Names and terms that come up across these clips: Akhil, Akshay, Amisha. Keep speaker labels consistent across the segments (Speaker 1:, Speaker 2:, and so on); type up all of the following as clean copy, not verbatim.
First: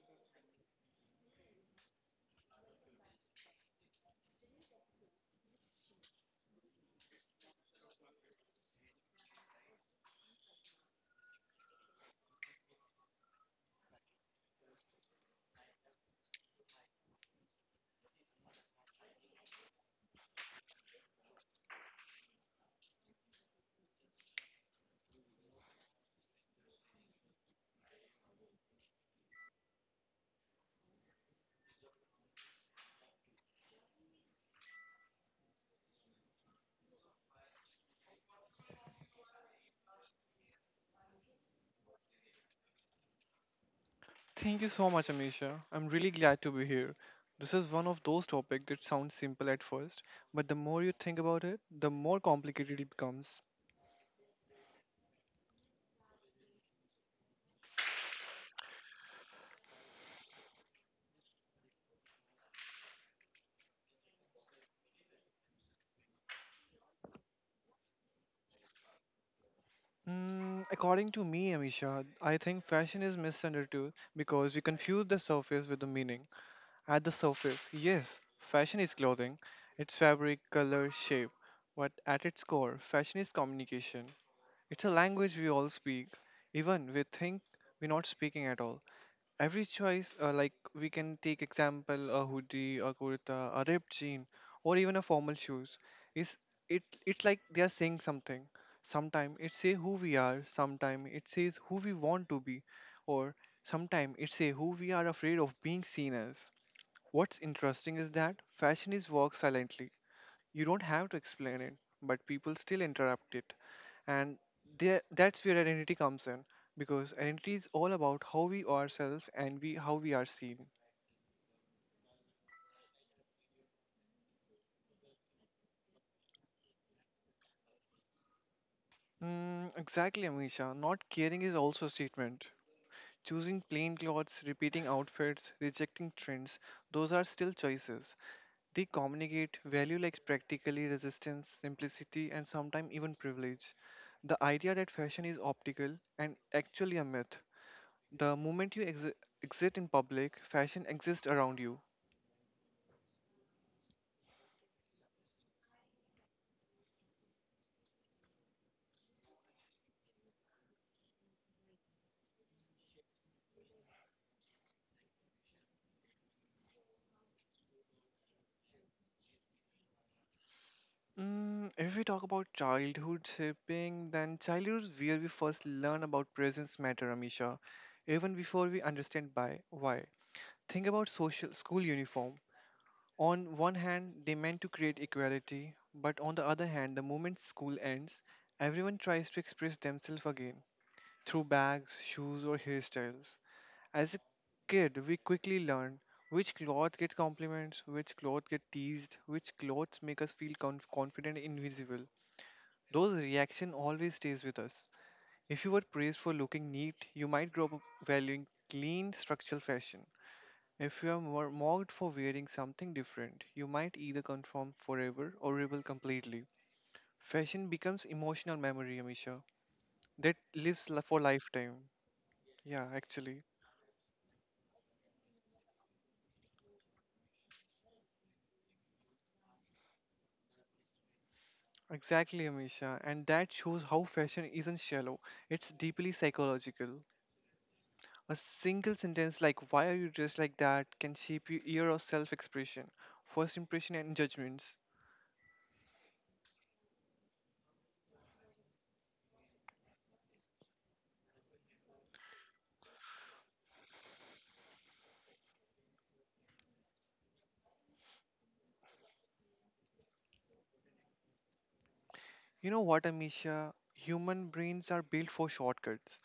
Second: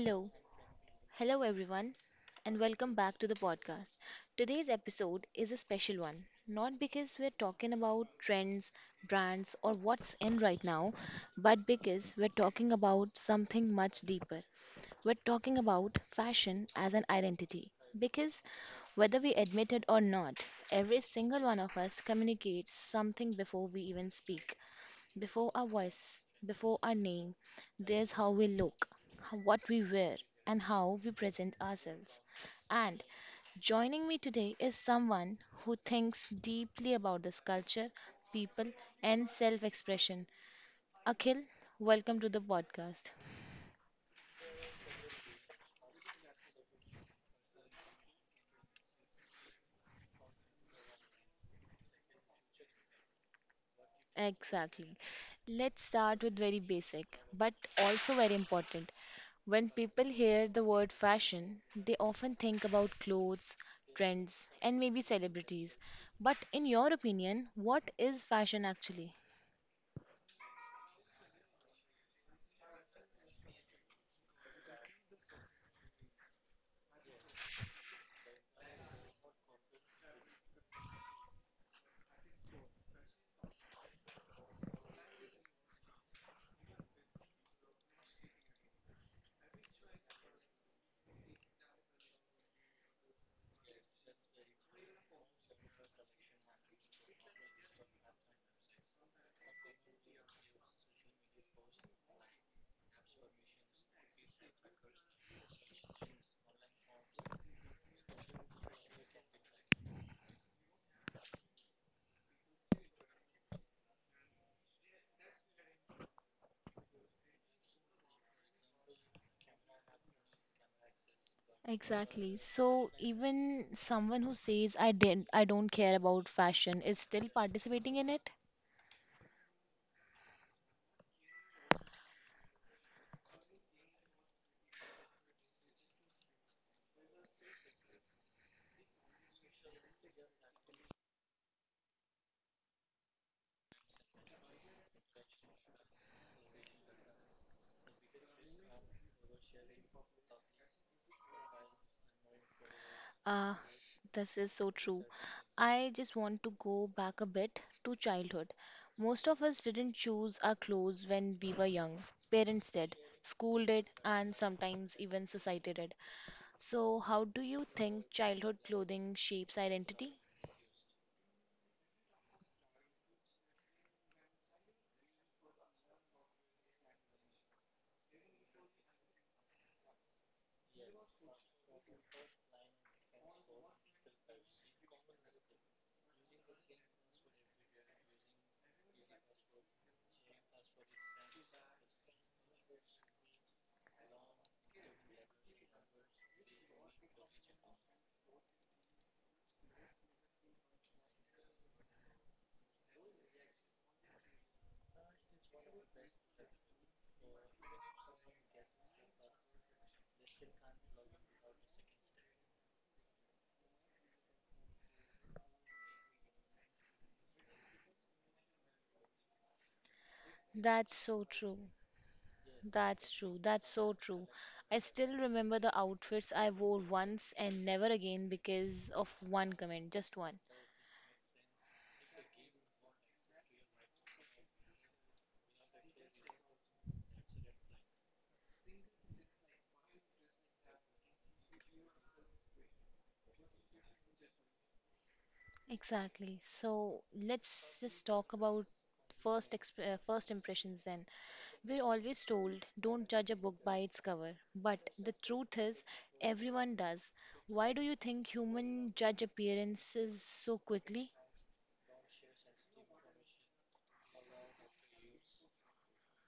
Speaker 1: Hello, hello everyone, and welcome back to the podcast. Today's episode is a special one, not because we're talking about trends, brands, or what's in right now, but because we're talking about something much deeper. We're talking about fashion as an identity. Because whether we admit it or not, every single one of us communicates something before we even speak. Before our voice, before our name, there's how we look, what we wear, and how we present ourselves. And joining me today is someone who thinks deeply about this culture, people, and self expression. Akhil, welcome to the podcast.
Speaker 2: Thank you so much, Amisha. I'm really glad to be here. This is one of those topics that sounds simple at first, but the more you think about it, the more complicated it becomes.
Speaker 1: Exactly. Let's start with very basic, but also very important. When people hear the word fashion, they often think about clothes, trends, and maybe celebrities. But in your opinion, what is fashion actually?
Speaker 2: According to me, Amisha, I think fashion is misunderstood because we confuse the surface with the meaning. At the surface, yes, fashion is clothing, it's fabric, color, shape, but at its core, fashion is communication. It's a language we all speak, even we think we're not speaking at all. Every choice, like we can take example, a hoodie, a kurta, a ripped jean, or even a formal shoes is, it's like they are saying something. Sometimes it say who we are. Sometimes it says who we want to be, or sometimes it say who we are afraid of being seen as. What's interesting is that fashion is work silently. You don't have to explain it, but people still interrupt it. And that's where identity comes in, because identity is all about how we ourselves and we how we are seen.
Speaker 1: Exactly. So even someone who says I don't care about fashion is still participating in it?
Speaker 2: Exactly, amisha, not caring is also a statement. Choosing plain clothes, repeating outfits, rejecting trends, those are still choices. They communicate value, like practically resistance, simplicity, and sometimes even privilege. The idea that fashion is optical and actually a myth. The moment you exi- exit in public, fashion exists around you.
Speaker 1: Ah, this is so true. I just want to go back a bit to childhood. Most of us didn't choose our clothes when we were young. Parents did, school did, and sometimes even society did. So, how do you think childhood clothing shapes identity?
Speaker 2: If we talk about childhood shaping, then childhood is where we first learn about presence matter, Amisha, even before we understand by why. Think about social school uniform. On one hand, they meant to create equality, but on the other hand, the moment school ends, everyone tries to express themselves again through bags, shoes, or hairstyles. As a kid, we quickly learn which clothes get compliments, which clothes get teased, which clothes make us feel confident and invisible. Those reaction always stays with us. If you were praised for looking neat, you might grow up valuing clean structural fashion. If you are more mocked for wearing something different, you might either conform forever or rebel completely. Fashion becomes emotional memory, Amisha, that lives
Speaker 1: That's
Speaker 2: for
Speaker 1: so true.
Speaker 2: lifetime. Yeah,
Speaker 1: That's true.
Speaker 2: actually.
Speaker 1: That's so true. I still remember the outfits I wore once and never again because of one comment, just one.
Speaker 2: Exactly, Amisha. And that shows how fashion isn't shallow, it's deeply psychological. A single sentence like why are you dressed like that can shape your year of self-expression, first impression and judgments.
Speaker 1: Exactly. So let's just talk about first impressions then. We're always told don't judge a book by its cover, but the truth is everyone does. Why do you think human judge appearances so quickly?
Speaker 2: You know what, Amisha? Human brains are built for shortcuts.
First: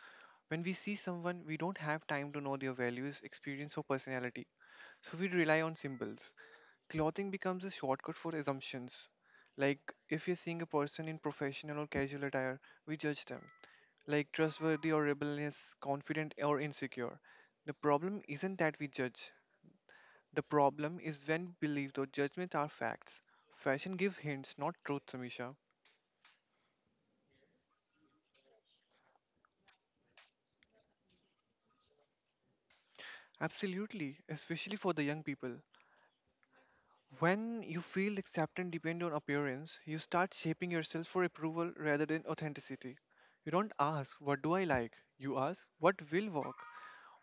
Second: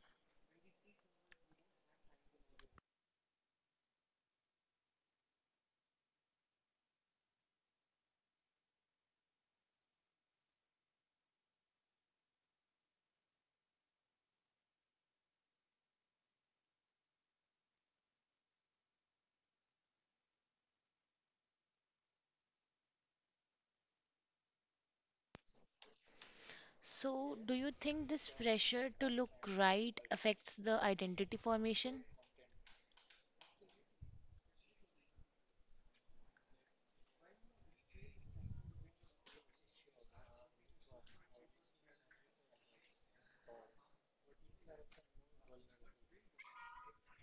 Speaker 2: When we see someone, we don't have time to know their values, experience, or personality. So we rely on symbols. Clothing becomes a shortcut for assumptions. Like, if you're seeing a person in professional or casual attire, we judge them. Like trustworthy or rebellious, confident or insecure. The problem isn't that we judge. The problem is when beliefs or judgments are facts. Fashion gives hints, not truth, Samisha.
Speaker 1: So, do you think this pressure to look right affects the identity formation?
Speaker 2: Absolutely, especially for the young people. When you feel acceptance depend on appearance, you start shaping yourself for approval rather than authenticity. You don't ask, what do I like? You ask, what will work?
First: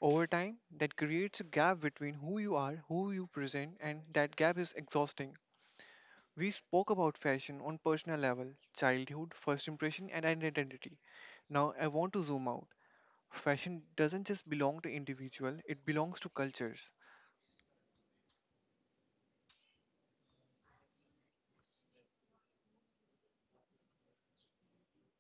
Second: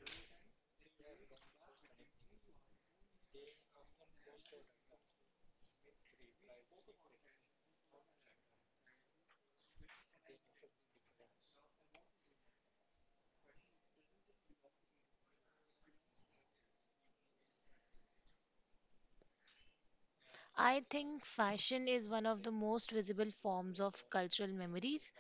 Speaker 2: Over time, that creates a gap between who you are, who you present, and that gap is exhausting. We spoke about fashion on personal level, childhood, first impression, and identity. Now I want to zoom out. Fashion doesn't just belong to individual, it belongs to cultures.
Speaker 1: I think fashion is one of the most visible forms of cultural memories.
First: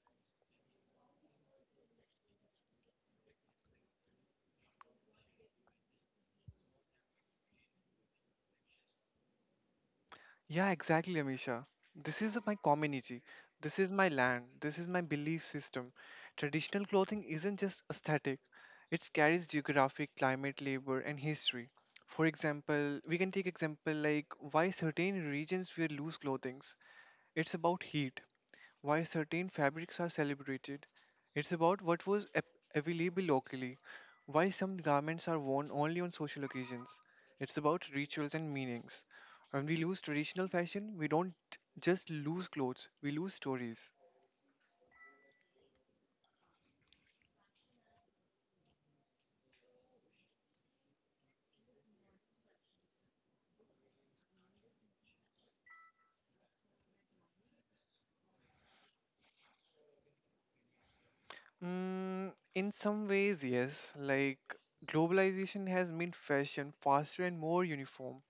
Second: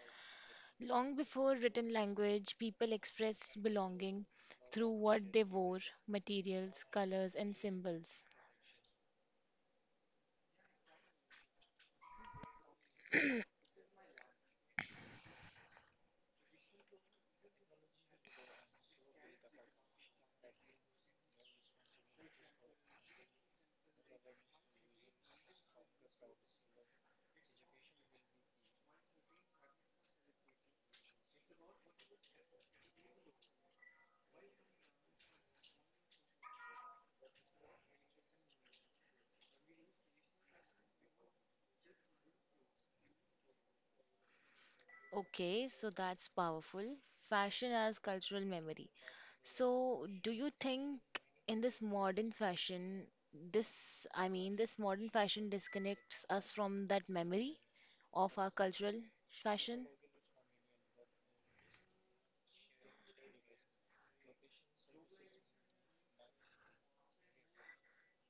Speaker 1: Long before written language, people expressed belonging through what they wore, materials, colors, and symbols.
Speaker 2: Yeah, exactly, Amisha. This is my community. This is my land. This is my belief system. Traditional clothing isn't just aesthetic. It carries geographic, climate, labor, and history. For example, we can take example like why certain regions wear loose clothings. It's about heat. Why certain fabrics are celebrated. It's about what was ap- available locally, why some garments are worn only on social occasions. It's about rituals and meanings. When we lose traditional fashion, we don't just lose clothes, we lose stories.
Speaker 1: Okay, so that's powerful. Fashion as cultural memory. So, do you think in this modern fashion, I mean, this modern fashion disconnects us from that memory of our cultural fashion?
Speaker 2: In some ways, yes. Like, globalization has made fashion faster and more uniform.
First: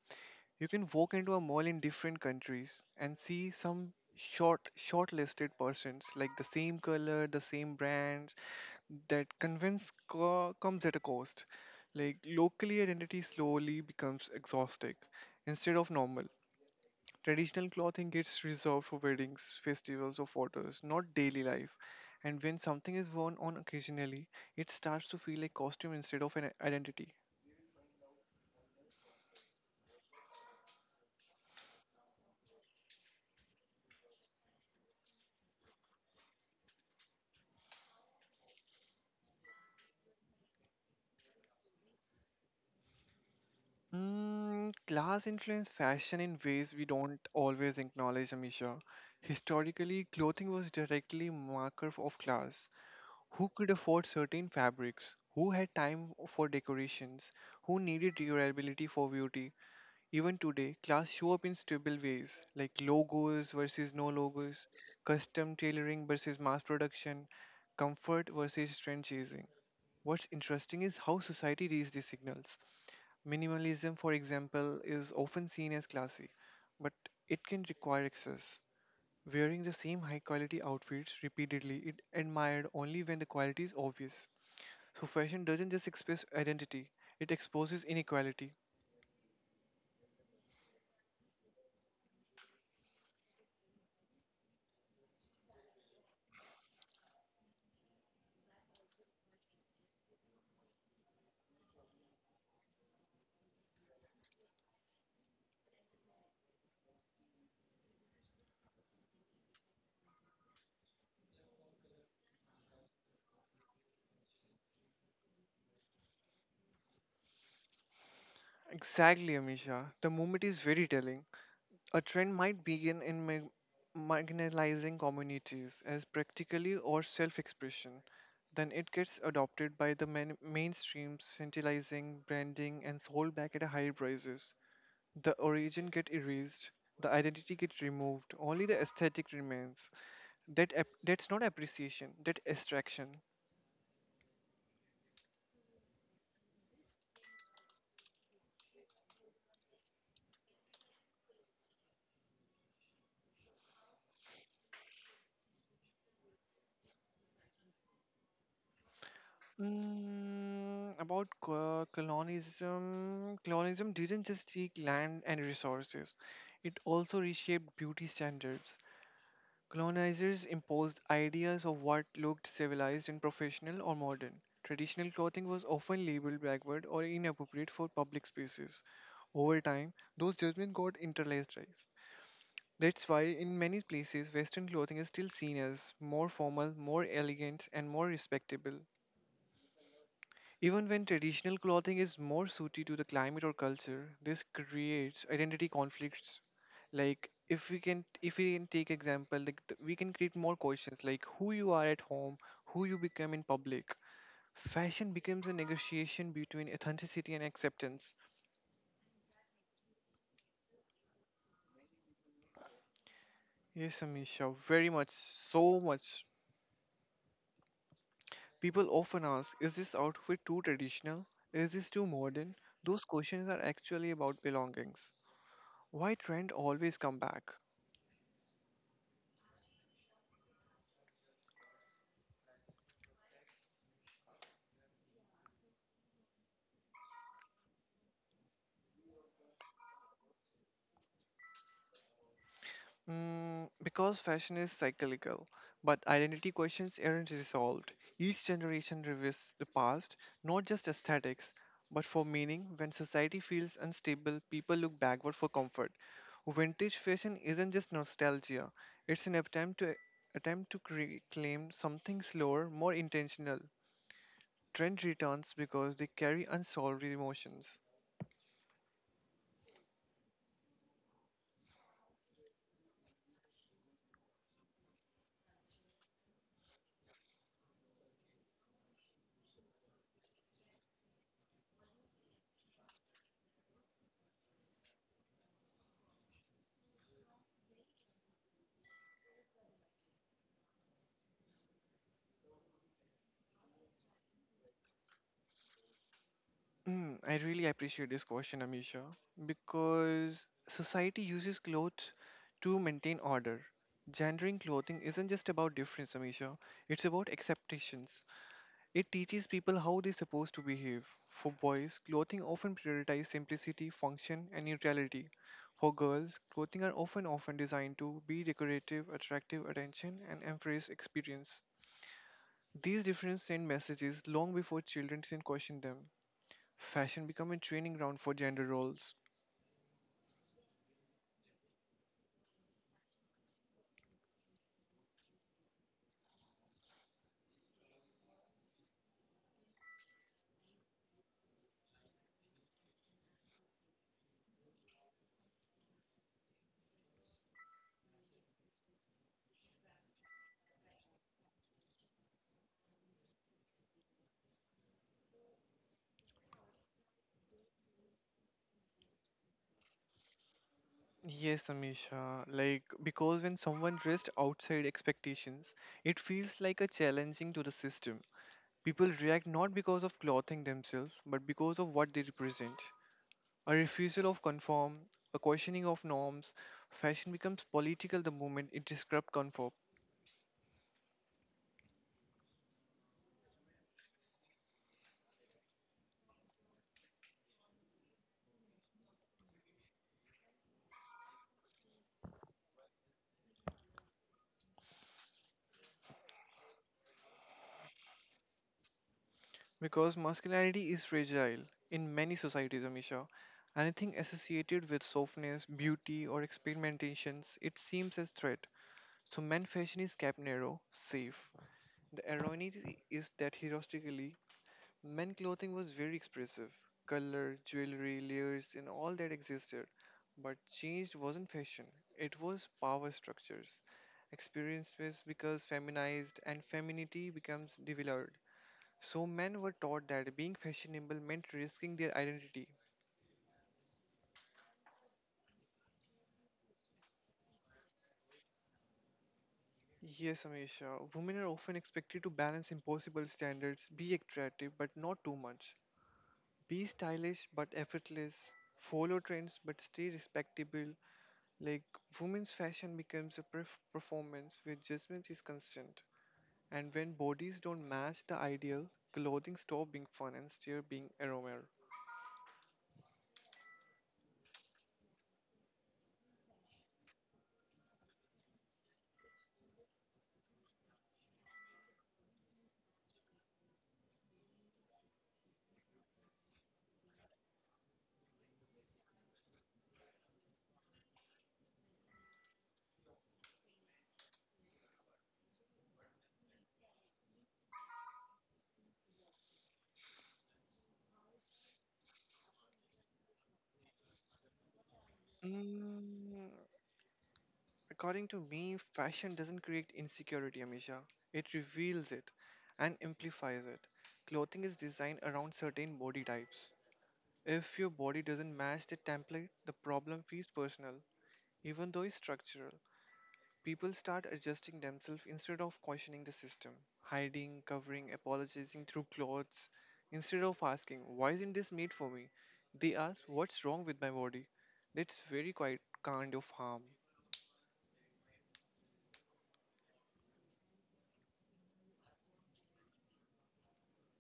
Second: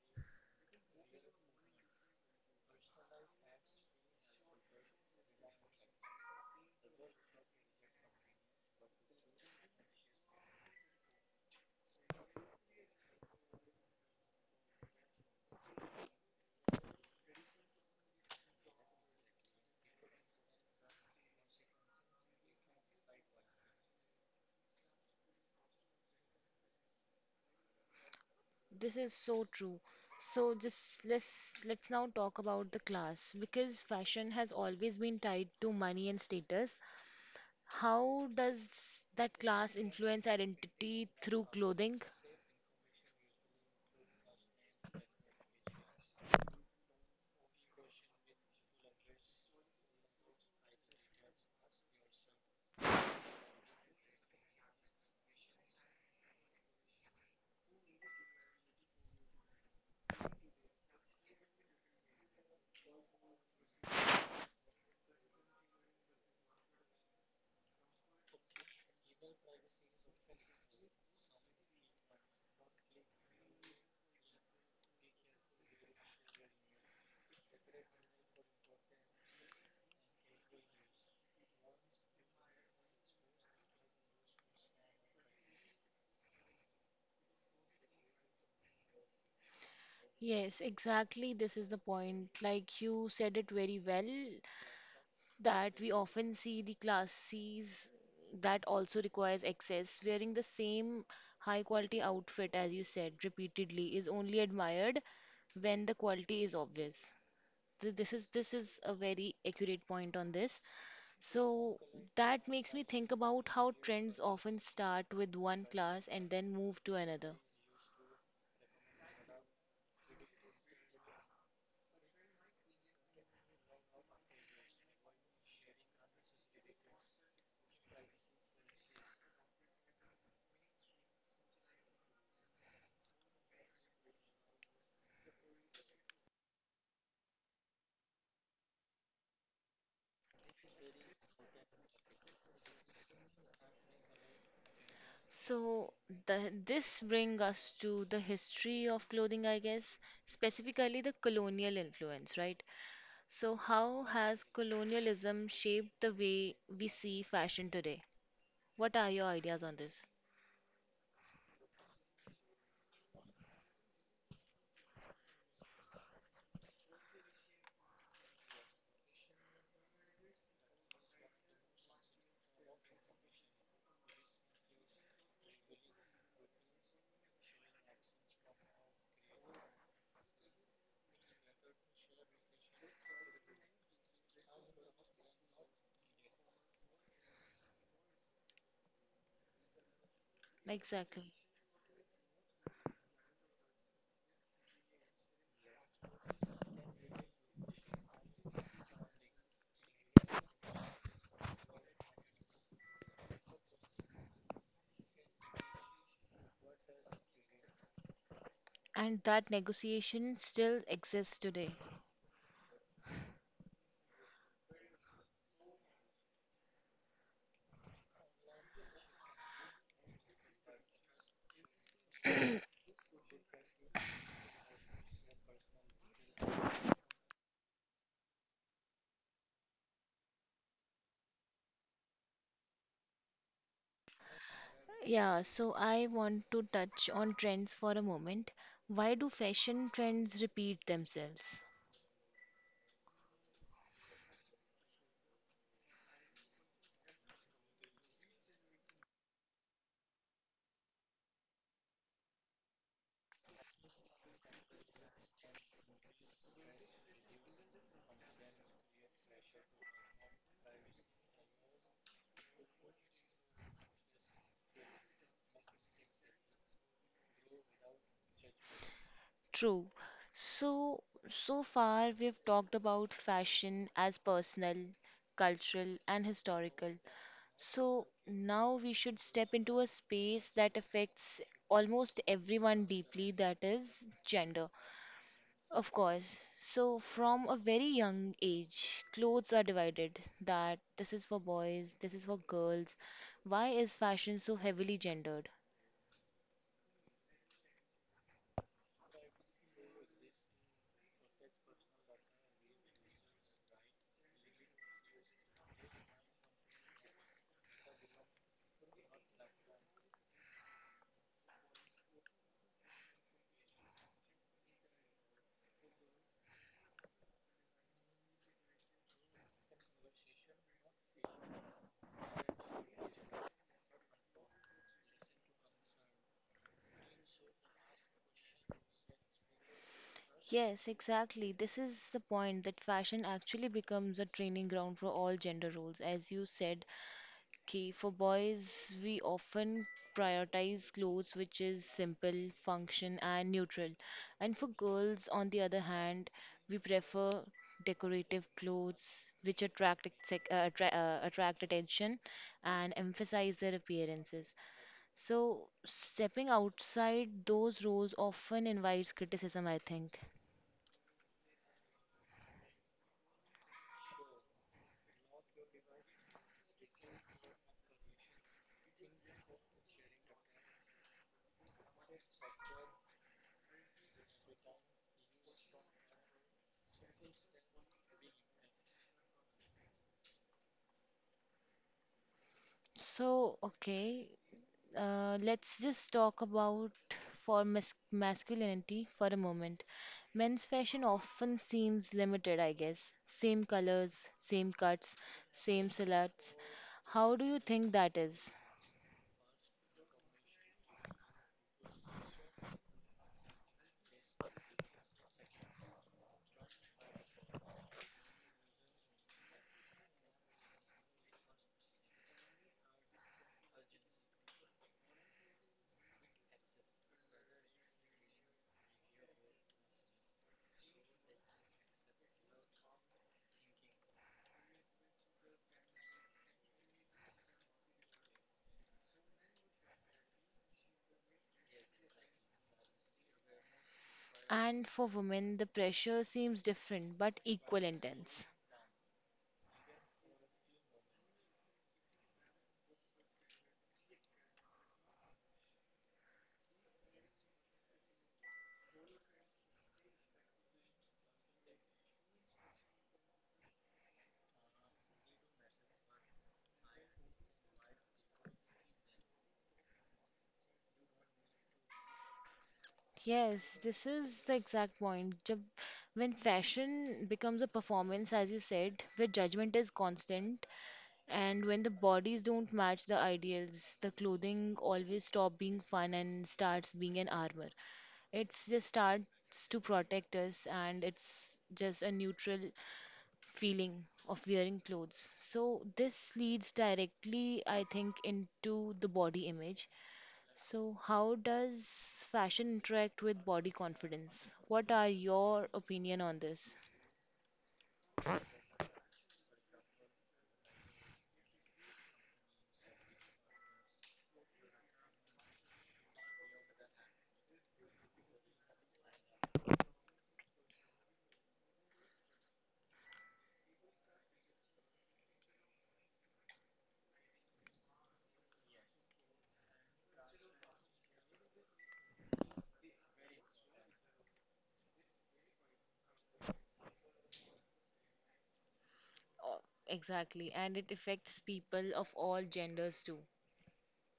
Speaker 2: You can walk into a mall in different countries and see some shortlisted persons like the same color, the same brands, comes at a cost. Like locally identity slowly becomes exhausting instead of normal. Traditional clothing gets reserved for weddings, festivals or photos, not daily life. And when something is worn on occasionally, it starts to feel like costume instead of an identity.
Speaker 1: This is so true. So, just let's now talk about the class, because fashion has always been tied to money and status. How does that class influence identity through clothing?
Speaker 2: Class influenced fashion in ways we don't always acknowledge, Amisha. Historically, clothing was directly marker of class. Who could afford certain fabrics? Who had time for decorations? Who needed durability for beauty? Even today, class show up in stable ways, like logos versus no logos, custom tailoring versus mass production, comfort versus trend chasing. What's interesting is how society reads these signals. Minimalism, for example, is often seen as classy, but it can require excess. Wearing the same high quality outfits repeatedly is admired only when the quality is obvious. So, fashion doesn't just express identity, it exposes inequality.
Speaker 1: Yes, exactly. This is the point. Like you said it very well, that we often see the classes that also requires excess. Wearing the same high quality outfit, as you said, repeatedly is only admired when the quality is obvious. This is this is a very accurate point on this. So that makes me think about how trends often start with one class and then move to another.
Speaker 2: Exactly, Amisha. The moment is very telling. A trend might begin in mar- marginalizing communities as practically or self expression. Then it gets adopted by the main- mainstream, centralizing, branding, and sold back at higher prices. The origin get erased, the identity gets removed, only the aesthetic remains. That's not appreciation, that extraction.
Speaker 1: So this brings us to the history of clothing, I guess, specifically the colonial influence, right? So, how has colonialism shaped the way we see fashion today? What are your ideas on this?
Speaker 2: Colonialism, colonialism didn't just take land and resources, it also reshaped beauty standards. Colonizers imposed ideas of what looked civilized and professional or modern. Traditional clothing was often labeled backward or inappropriate for public spaces. Over time, those judgments got internalized. That's why, in many places, Western clothing is still seen as more formal, more elegant, and more respectable. Even when
Speaker 1: Exactly.
Speaker 2: traditional clothing is more suited to the climate or culture, this creates identity conflicts. Like, if we can take example, we can create more questions like who you are at home, who you become in public. Fashion becomes a negotiation between authenticity and acceptance.
Speaker 1: And that negotiation still exists today.
Speaker 2: Yes, Amisha, very much, so much. People often ask, is this outfit too traditional? Is this too modern? Those questions are actually about belongings. Why trend always come back?
Speaker 1: Yeah, so I want to touch on trends for a moment. Why do fashion trends repeat themselves?
Speaker 2: Because fashion is cyclical, but identity questions aren't resolved. Each generation revisits the past, not just aesthetics, but for meaning. When society feels unstable, people look backward for comfort. Vintage fashion isn't just nostalgia; it's an attempt to claim something slower, more intentional. Trend returns because they carry unsolved emotions.
Speaker 1: True. So, so far we've talked about fashion as personal, cultural, and historical. So now we should step into a space that affects almost everyone deeply, that is gender. Of course. So from a very young age, clothes are divided that this is for boys, this is for girls. Why is fashion so heavily gendered?
Speaker 2: I really appreciate this question, Amisha, because society uses clothes to maintain order. Gendering clothing isn't just about difference, Amisha. It's about acceptations. It teaches people how they're supposed to behave. For boys, clothing often prioritizes simplicity, function, and neutrality. For girls, clothing are often designed to be decorative, attractive, attention, and embrace experience. These differences send messages long before children can question them. Fashion become a training ground for gender roles.
Speaker 1: Yes, exactly. This is the point that fashion actually becomes a training ground for all gender roles. As you said, okay, for boys, we often prioritize clothes which is simple, function, and neutral. And for girls, on the other hand, we prefer decorative clothes which attract attract attention and emphasize their appearances. So, stepping outside those roles often invites criticism, I think.
Speaker 2: Yes, Amisha. Like, because when someone dressed outside expectations, it feels like a challenging to the system. People react not because of clothing themselves, but because of what they represent. A refusal of conform, a questioning of norms, fashion becomes political the moment it disrupts conform.
Speaker 1: So, okay, let's just talk about masculinity for a moment. Men's fashion often seems limited, I guess. Same colors, same cuts, same silhouettes. How do you think that is?
Speaker 2: Because masculinity is fragile in many societies, Amisha. Anything associated with softness, beauty, or experimentations, it seems a threat. So men fashion is kept narrow, safe. The irony is that historically, men clothing was very expressive. Color, jewelry, layers, and all that existed. But changed wasn't fashion, it was power structures. Experiences because feminized and femininity becomes devalued. So men were taught that being fashionable meant risking their identity.
Speaker 1: And for women, the pressure seems different but equal intense.
Speaker 2: Yes, Amisha, women are often expected to balance impossible standards, be attractive, but not too much. Be stylish but effortless. Follow trends but stay respectable. Like, women's fashion becomes a performance where judgment is constant. And when bodies don't match the ideal, clothing stops being fun and starts being aroma.
Speaker 1: Yes, this is the exact point. Jab, when fashion becomes a performance, as you said, where judgment is constant, and when the bodies don't match the ideals, the clothing always stop being fun and starts being an armor. It's just starts to protect us and it's just a neutral feeling of wearing clothes. So this leads directly, I think, into the body image. So how does fashion interact with body confidence? What are your opinion
Speaker 2: Mm,
Speaker 1: on this?
Speaker 2: According to me, fashion doesn't create insecurity, Amisha. It reveals it and amplifies it. Clothing is designed around certain body types. If your body doesn't match the template, the problem feels personal. Even though it's structural, people start adjusting themselves instead of questioning the system, hiding, covering, apologizing through clothes. Instead of asking, why isn't this made for me? They ask, what's wrong with my body? That's very quite kind of harm.
Speaker 1: Oh, exactly, and it affects people of all genders too.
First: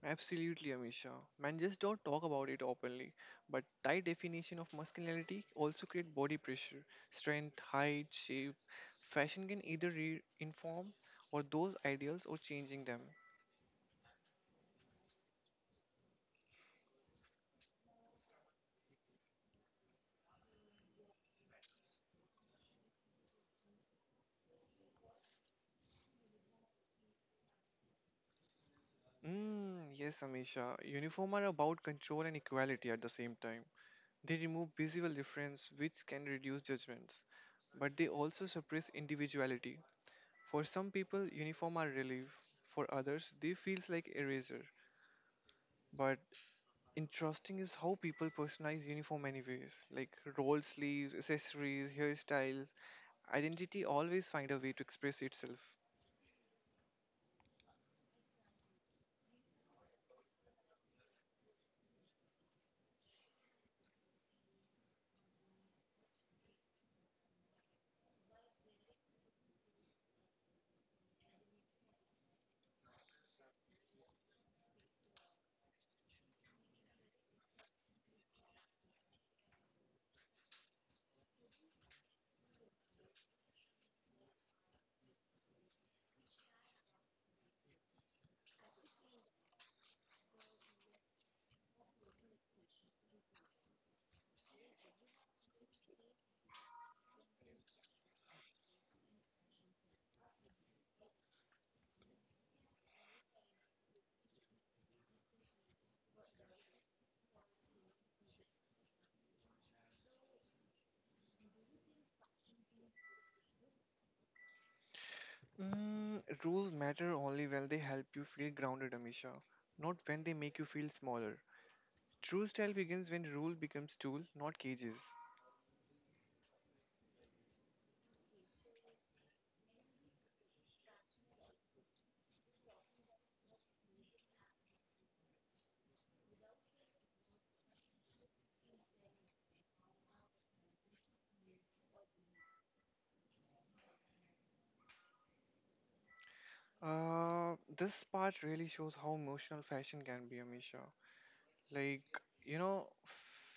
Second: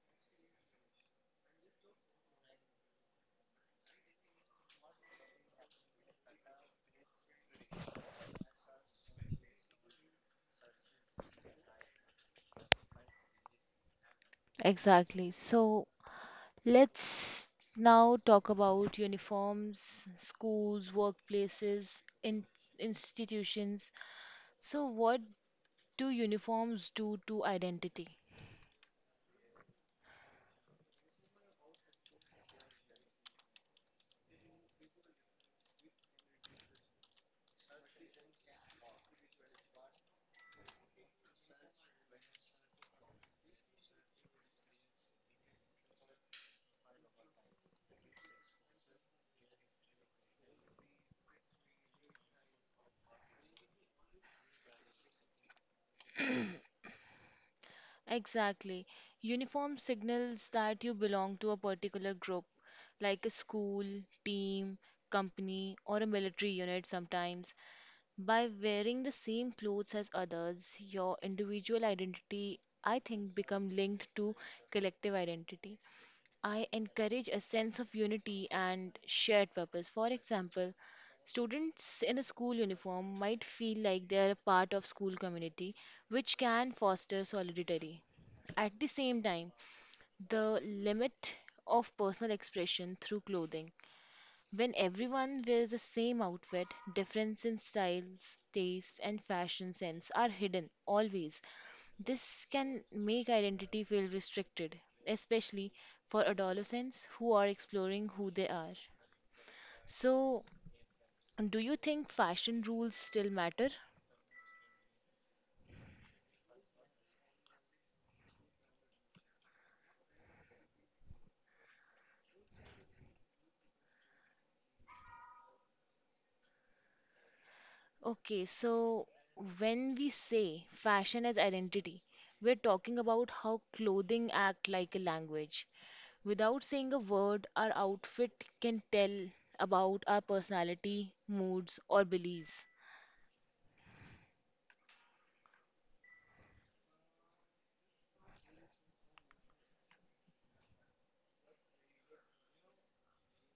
Speaker 2: Absolutely, Amisha. Men just don't talk about it openly. But tight definition of masculinity also create body pressure, strength, height, shape. Fashion can either inform or those ideals or changing them.
Speaker 1: Exactly. So let's now talk about uniforms, schools, workplaces, in institutions. So what do uniforms do to identity?
Speaker 2: Yes, Amisha. Uniform are about control and equality at the same time. They remove visible difference, which can reduce judgments, but they also suppress individuality. For some people, uniform are relief. For others, they feels like eraser. But interesting is how people personalize uniform anyways, like roll sleeves, accessories, hairstyles. Identity always find a way to express itself.
Speaker 1: Exactly. Uniform signals that you belong to a particular group, like a school, team, company, or a military unit sometimes. By wearing the same clothes as others, your individual identity, I think, become linked to collective identity. I encourage a sense of unity and shared purpose. For example, students in a school uniform might feel like they are a part of school community, which can foster solidarity. At the same time, the limit of personal expression through clothing. When everyone wears the same outfit, difference in styles, tastes, and fashion sense are hidden always. This can make identity feel restricted, especially for adolescents who are exploring who they are. So, do you think fashion rules still matter?
Speaker 2: Rules matter only when they help you feel grounded, Amisha, not when they make you feel smaller. True style begins when rule becomes tool, not cages.
Speaker 1: Okay, so when we say fashion as identity, we're talking about how clothing act like a language. Without saying a word, our outfit can tell about our personality, moods, or beliefs.
Speaker 2: This part really shows how emotional fashion can be, Amisha. Like, you know,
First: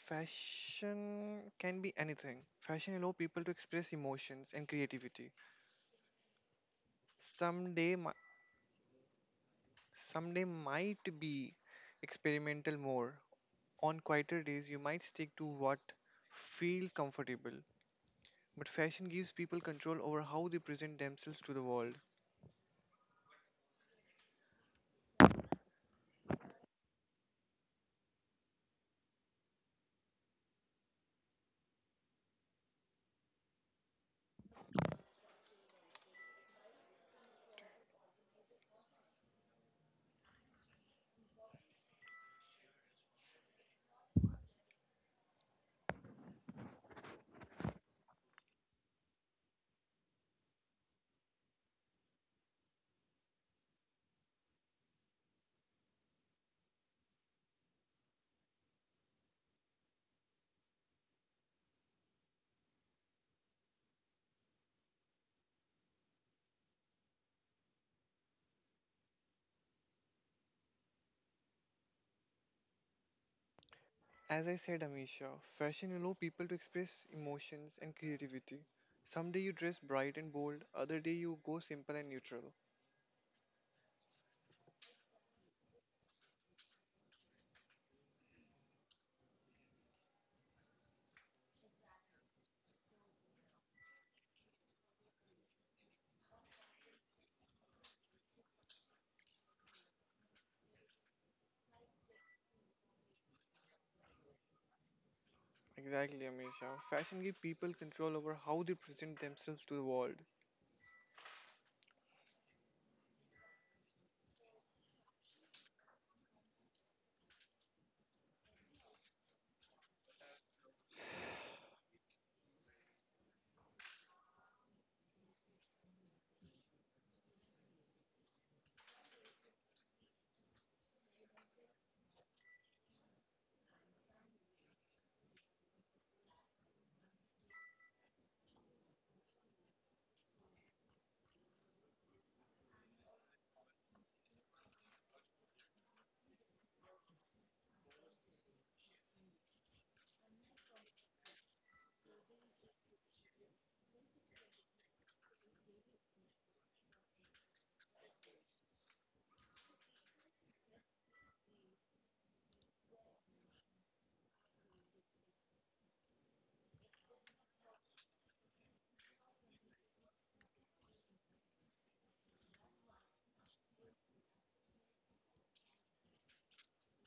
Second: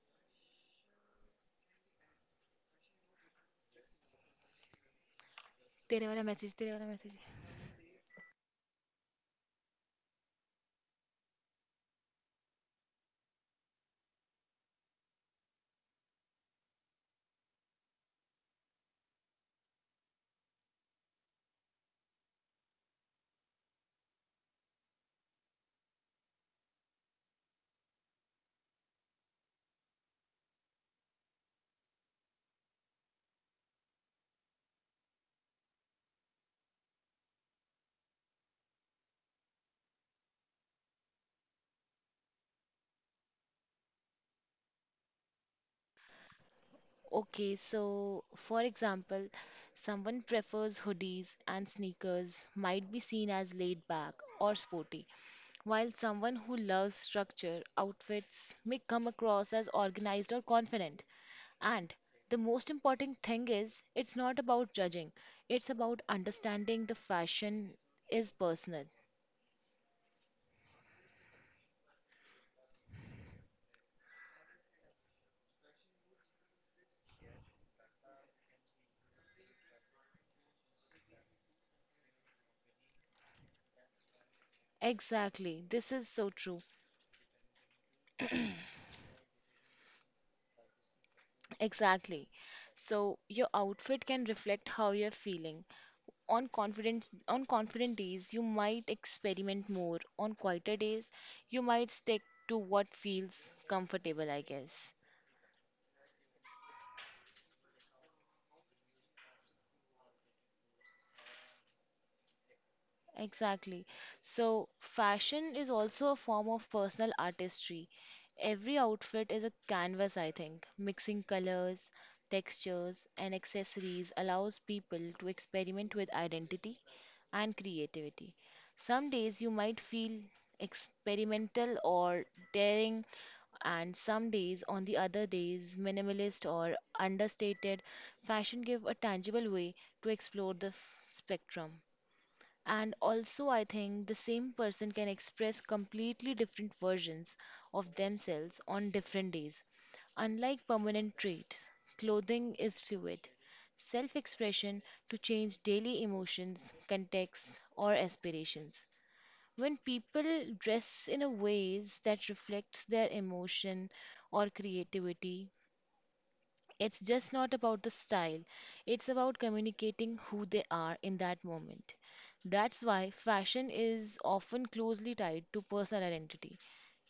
Speaker 2: fashion can be anything. Fashion allow people to express emotions and creativity.
Speaker 1: तेरे वाला message तेरे वाला message.
Speaker 2: Someday, mi- Someday might be experimental more. On quieter days, you might stick to what feels comfortable. But fashion gives people control over how they present themselves to the world.
Speaker 1: Okay, so for example, someone prefers hoodies and sneakers might be seen as laid back or sporty, while someone who loves structure outfits may come across as organized or confident. And the most important thing is it's not about judging, it's about understanding the fashion is personal.
Speaker 2: As I said, Amisha, fashion allows people to express emotions and creativity. Someday you dress bright and bold, other day you go simple and neutral.
Speaker 1: Exactly, this is so true. Exactly. So, your outfit can reflect how you're feeling. On confident days, you might experiment more. On quieter days, you might stick to what feels comfortable, I guess.
Speaker 2: Exactly, Amisha. Fashion gives people control over how they present themselves to the world.
Speaker 1: Exactly. So, fashion is also a form of personal artistry. Every outfit is a canvas, I think. Mixing colors, textures, and accessories allows people to experiment with identity and creativity. Some days you might feel experimental or daring, and some days on the other days minimalist or understated, fashion give a tangible way to explore the spectrum. And also I think the same person can express completely different versions of themselves on different days. Unlike permanent traits, clothing is fluid self expression to change daily emotions, contexts, or aspirations. When people dress in a ways that reflects their emotion or creativity, it's just not about the style. It's about communicating who they are in that moment. That's why fashion is often closely tied to personal identity.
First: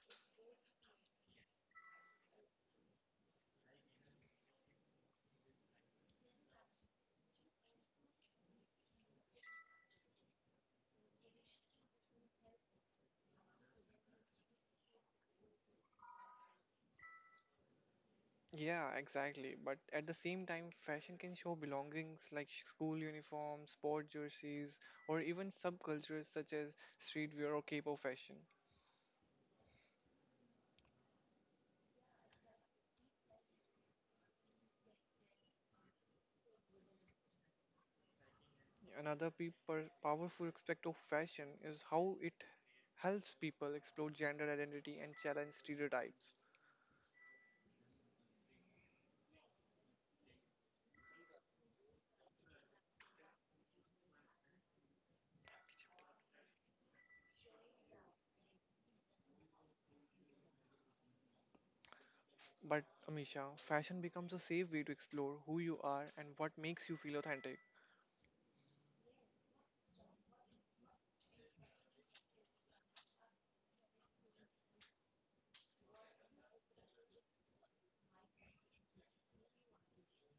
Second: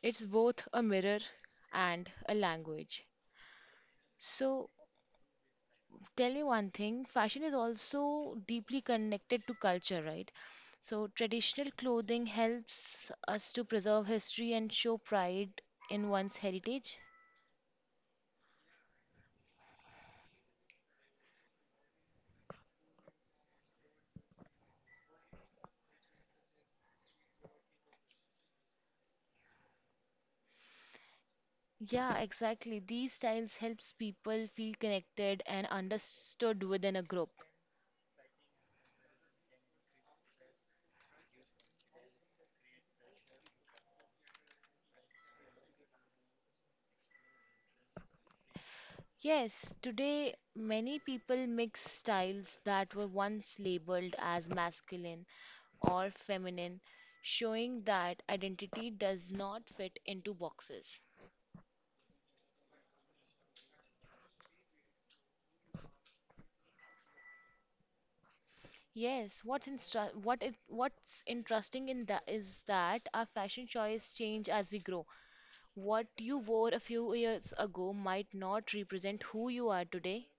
Speaker 1: It's both a mirror and a language. So, tell me one thing, fashion is also deeply connected to culture, right? So, traditional clothing helps us to preserve history and show pride in one's heritage.
Speaker 2: Yeah, exactly. But at the same time, fashion can show belongings like school uniforms, sport jerseys, or even subcultures such as streetwear or K-pop fashion.
Speaker 1: Yeah, exactly. These styles helps people feel connected and understood within a group.
Speaker 2: Another people powerful aspect of fashion is how it helps people explore gender identity and challenge stereotypes.
Speaker 1: Yes, today many people mix styles that were once labeled as masculine or feminine, showing that identity does not fit into boxes.
Speaker 2: But Amisha, fashion becomes a safe way to explore who you are and what makes you feel authentic.
Speaker 1: Yes, what's instra- what it, what's interesting in that is that our fashion choice change as we grow. What you wore a few years ago might not represent who you are today.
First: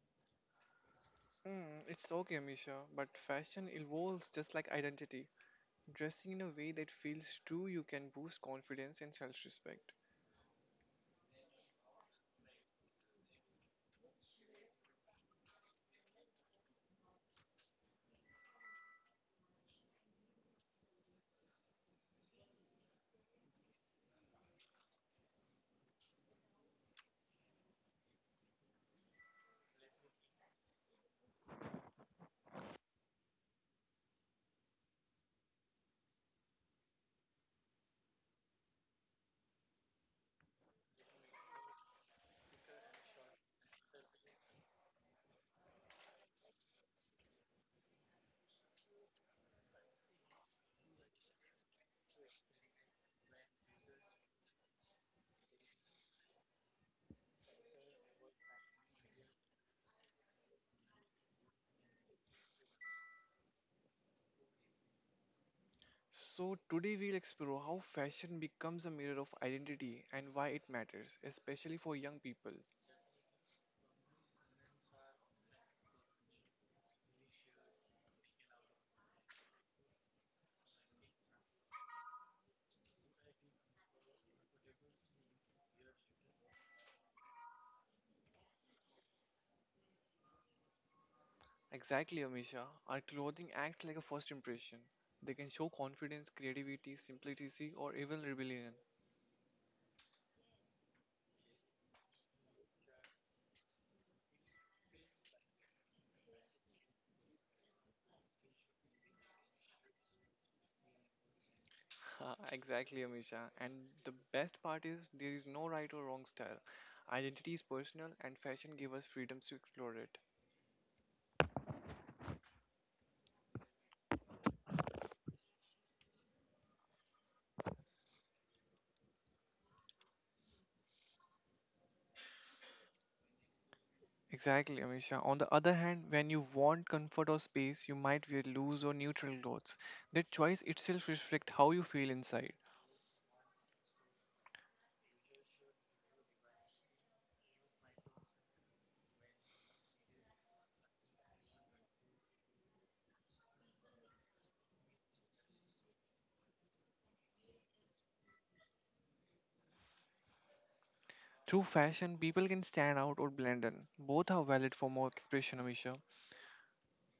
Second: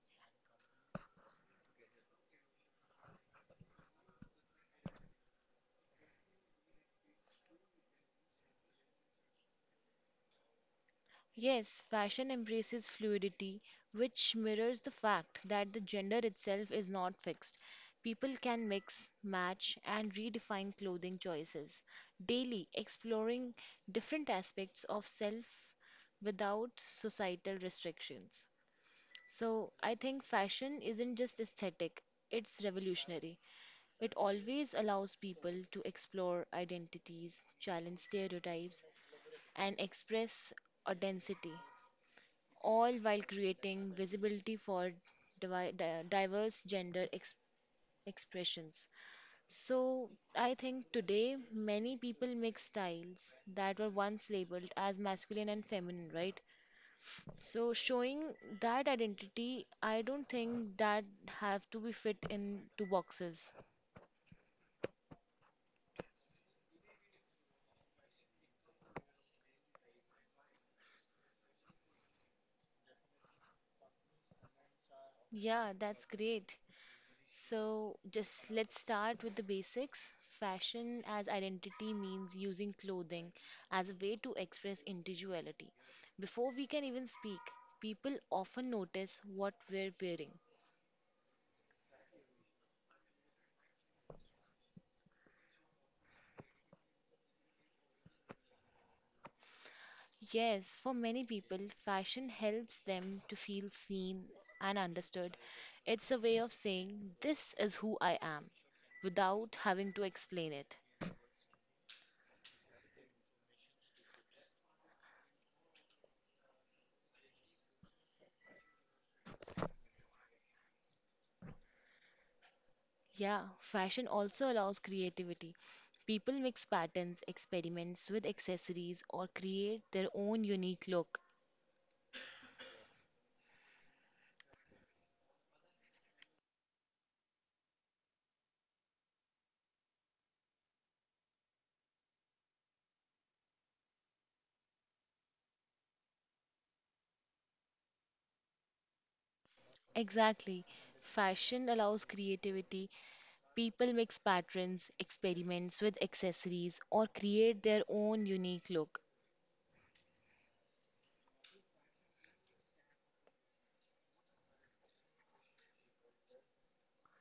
Speaker 2: Mm, it's okay, Amisha, but fashion evolves just like identity. Dressing in a way that feels true, you can boost confidence and self respect.
Speaker 1: Yes, fashion embraces fluidity, which mirrors the fact that the gender itself is not fixed. People can mix, match, and redefine clothing choices daily, exploring different aspects of self without societal restrictions. So I think fashion isn't just aesthetic, it's revolutionary. It always allows people to explore identities, challenge stereotypes, and express authenticity, all while creating visibility for diverse gender expressions. So I think today many people mix styles that were once labeled as masculine and feminine, right? So showing that identity, I don't think that have to be fit into boxes.
Speaker 2: So, today we'll explore how fashion becomes a mirror of identity and why it matters, especially for young people.
Speaker 1: Yeah, that's great. So just let's start with the basics. Fashion as identity means using clothing as a way to express individuality. Before we can even speak, people often notice what we're wearing.
Speaker 2: Exactly, Amisha. Our clothing acts like a first impression. They can show confidence, creativity, simplicity, or even rebellion.
Speaker 1: Yes, for many people, fashion helps them to feel seen and understood. It's a way of saying, "This is who I am," without having to explain it.
Speaker 2: Exactly, Amisha. And the best part is there is no right or wrong style. Identity is personal, and fashion gives us freedoms to explore it.
Speaker 1: Yeah, fashion also allows creativity. People mix patterns, experiments with accessories, or create their own unique look.
Speaker 2: Exactly, Amisha. On the other hand, when you want comfort or space, you might wear loose or neutral clothes. That choice itself reflects how you feel inside.
Speaker 1: Exactly. Fashion allows creativity. People mix patterns, experiments with accessories, or create their own unique look.
Speaker 2: Through fashion, people can stand out or blend in. Both are valid form of expression, Amisha.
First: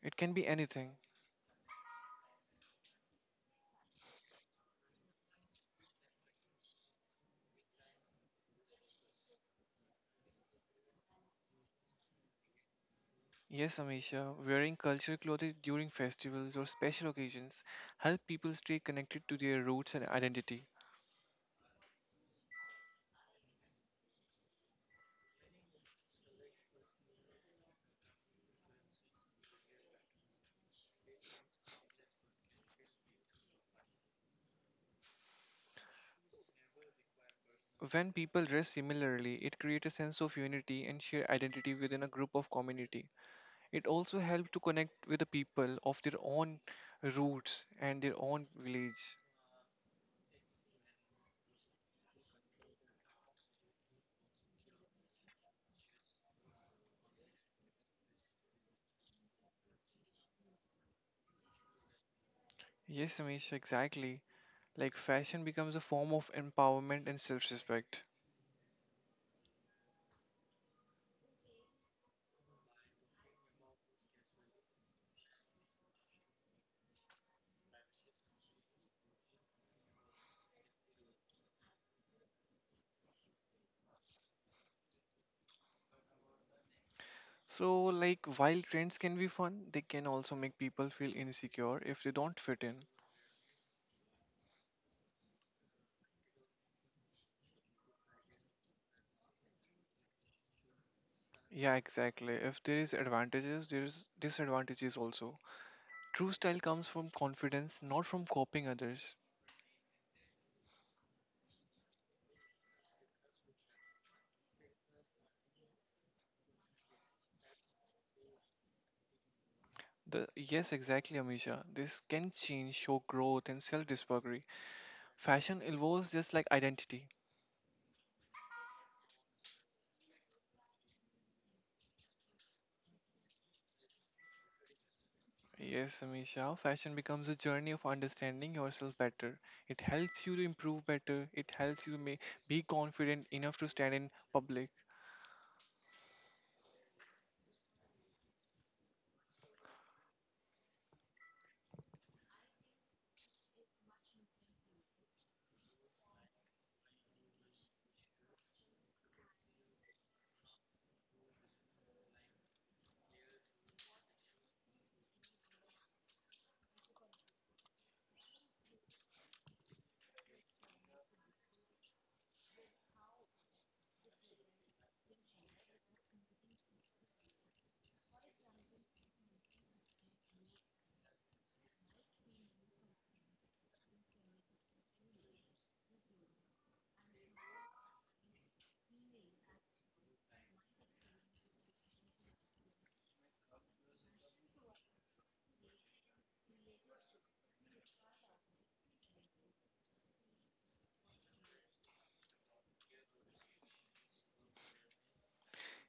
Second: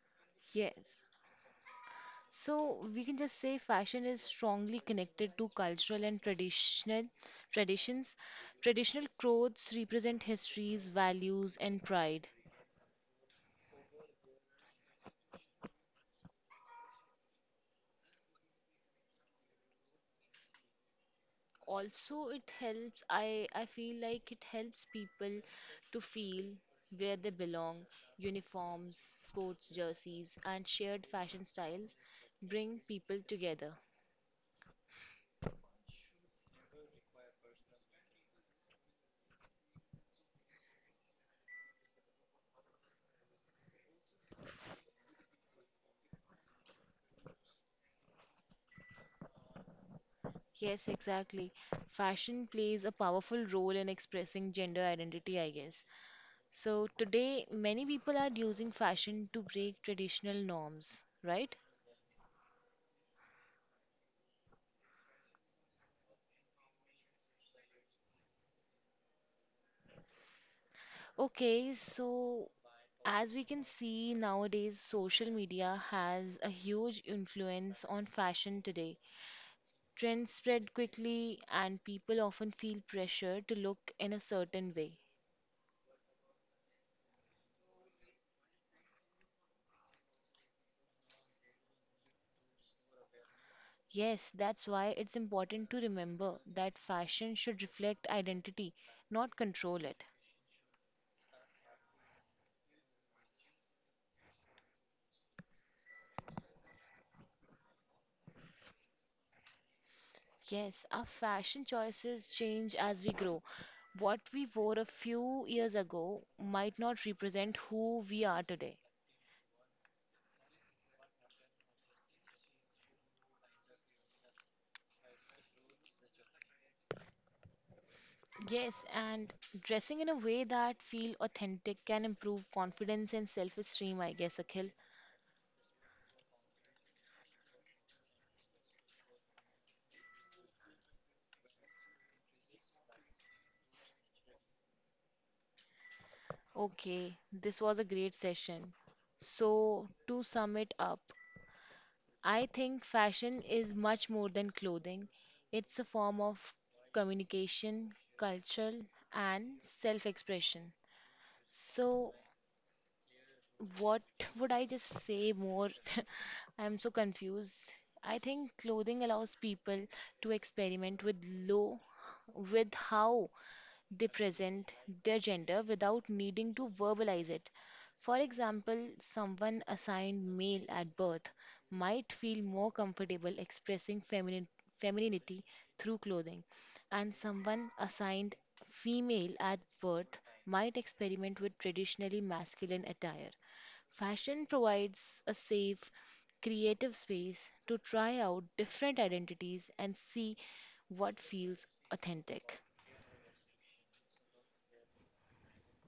Speaker 2: It can be anything.
Speaker 1: Yes. So we can just say fashion is strongly connected to cultural and traditional traditions. Traditional clothes represent histories, values, and pride.
Speaker 2: Yes, Amisha, wearing cultural clothing during festivals or special occasions help people stay connected to their roots and identity.
Speaker 1: Also, it helps, I feel like it helps people to feel where they belong. Uniforms, sports jerseys, and shared fashion styles bring people together.
Speaker 2: When people dress similarly, it creates a sense of unity and shared identity within a group of community. It also helps to connect with the people of their own roots and their own village.
Speaker 1: Yes, exactly. Fashion plays a powerful role in expressing gender identity, I guess. So today, many people are using fashion to break traditional norms, right?
Speaker 2: Yes, Amisha, exactly. Like fashion becomes a form of empowerment and self-respect.
Speaker 1: Okay, so as we can see nowadays, social media has a huge influence on fashion today. Trends spread quickly, and people often feel pressure to look in a certain way.
Speaker 2: So, like, while trends can be fun, they can also make people feel insecure if they don't fit in.
Speaker 1: Yes, that's why it's important to remember that fashion should reflect identity, not control it.
Speaker 2: Yeah, exactly. If there is advantages, there is disadvantages also. True style comes from confidence, not from copying others.
Speaker 1: Yes, our fashion choices change as we grow. What we wore a few years ago might not represent who we are today.
Speaker 2: The yes, exactly, Amisha. This can change, show growth and self-discovery. Fashion evolves just like identity.
Speaker 1: Yes, and dressing in a way that feel authentic can improve confidence and self-esteem, I guess, Akhil.
Speaker 2: Yes, Amisha. Fashion becomes a journey of understanding yourself better. It helps you to improve better. It helps you to be confident enough to stand in public.
Speaker 1: Okay, this was a great session. So, to sum it up, I think fashion is much more than clothing. It's a form of communication, culture, and self expression. So, what would I just say more, I'm so confused. I think clothing allows people to experiment with low with how they present their gender without needing to verbalize it. For example, someone assigned male at birth might feel more comfortable expressing feminine femininity through clothing, and someone assigned female at birth might experiment with traditionally masculine attire. Fashion provides a safe, creative space to try out different identities and see what feels authentic.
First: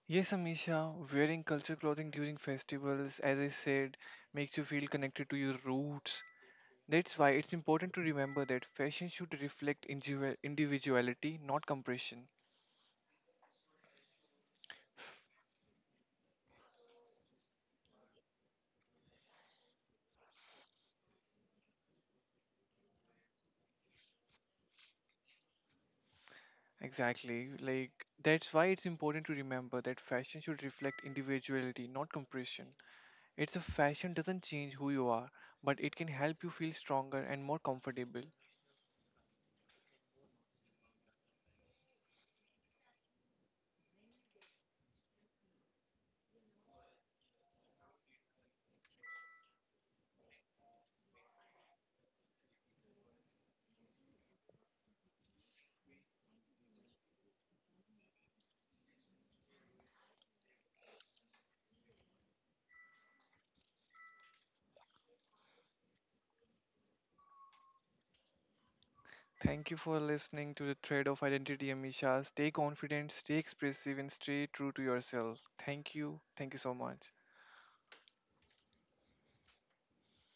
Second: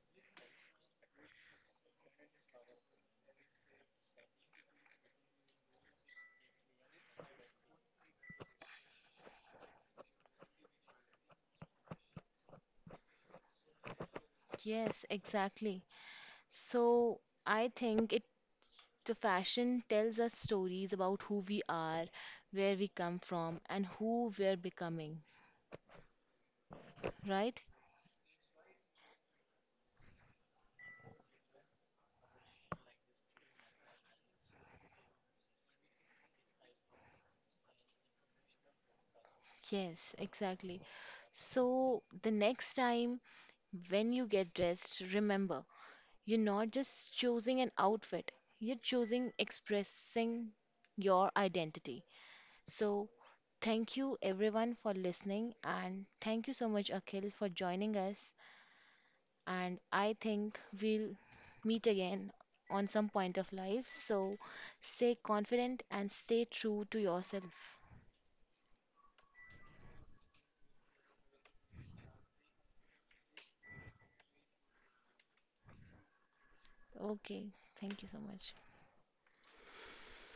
Speaker 2: Yes, Amisha, wearing culture clothing during festivals, as I said, makes you feel connected to your roots. That's why it's important to remember that fashion should reflect individuality, not compression.
Speaker 1: Yes, exactly. So I think it the fashion tells us stories about who we are, where we come from, and who we're becoming,
Speaker 2: Exactly.
Speaker 1: right?
Speaker 2: Like, that's why it's important to remember that fashion should reflect individuality, not compression. It's a fashion doesn't change who you are, but it can help you feel stronger and more comfortable.
Speaker 1: Yes, exactly. So the next time when you get dressed, remember, you're not just choosing an outfit, you're choosing expressing your identity. So, thank you everyone for listening, and thank you so much, Akhil, for joining us. And I think we'll meet again on some point of life. So, stay confident and stay true to yourself.
Speaker 2: Thank you for listening to the thread of identity, Amisha. Stay confident, stay expressive, and stay true to yourself. Thank you. Thank you so much.
Speaker 1: Okay, thank you so much.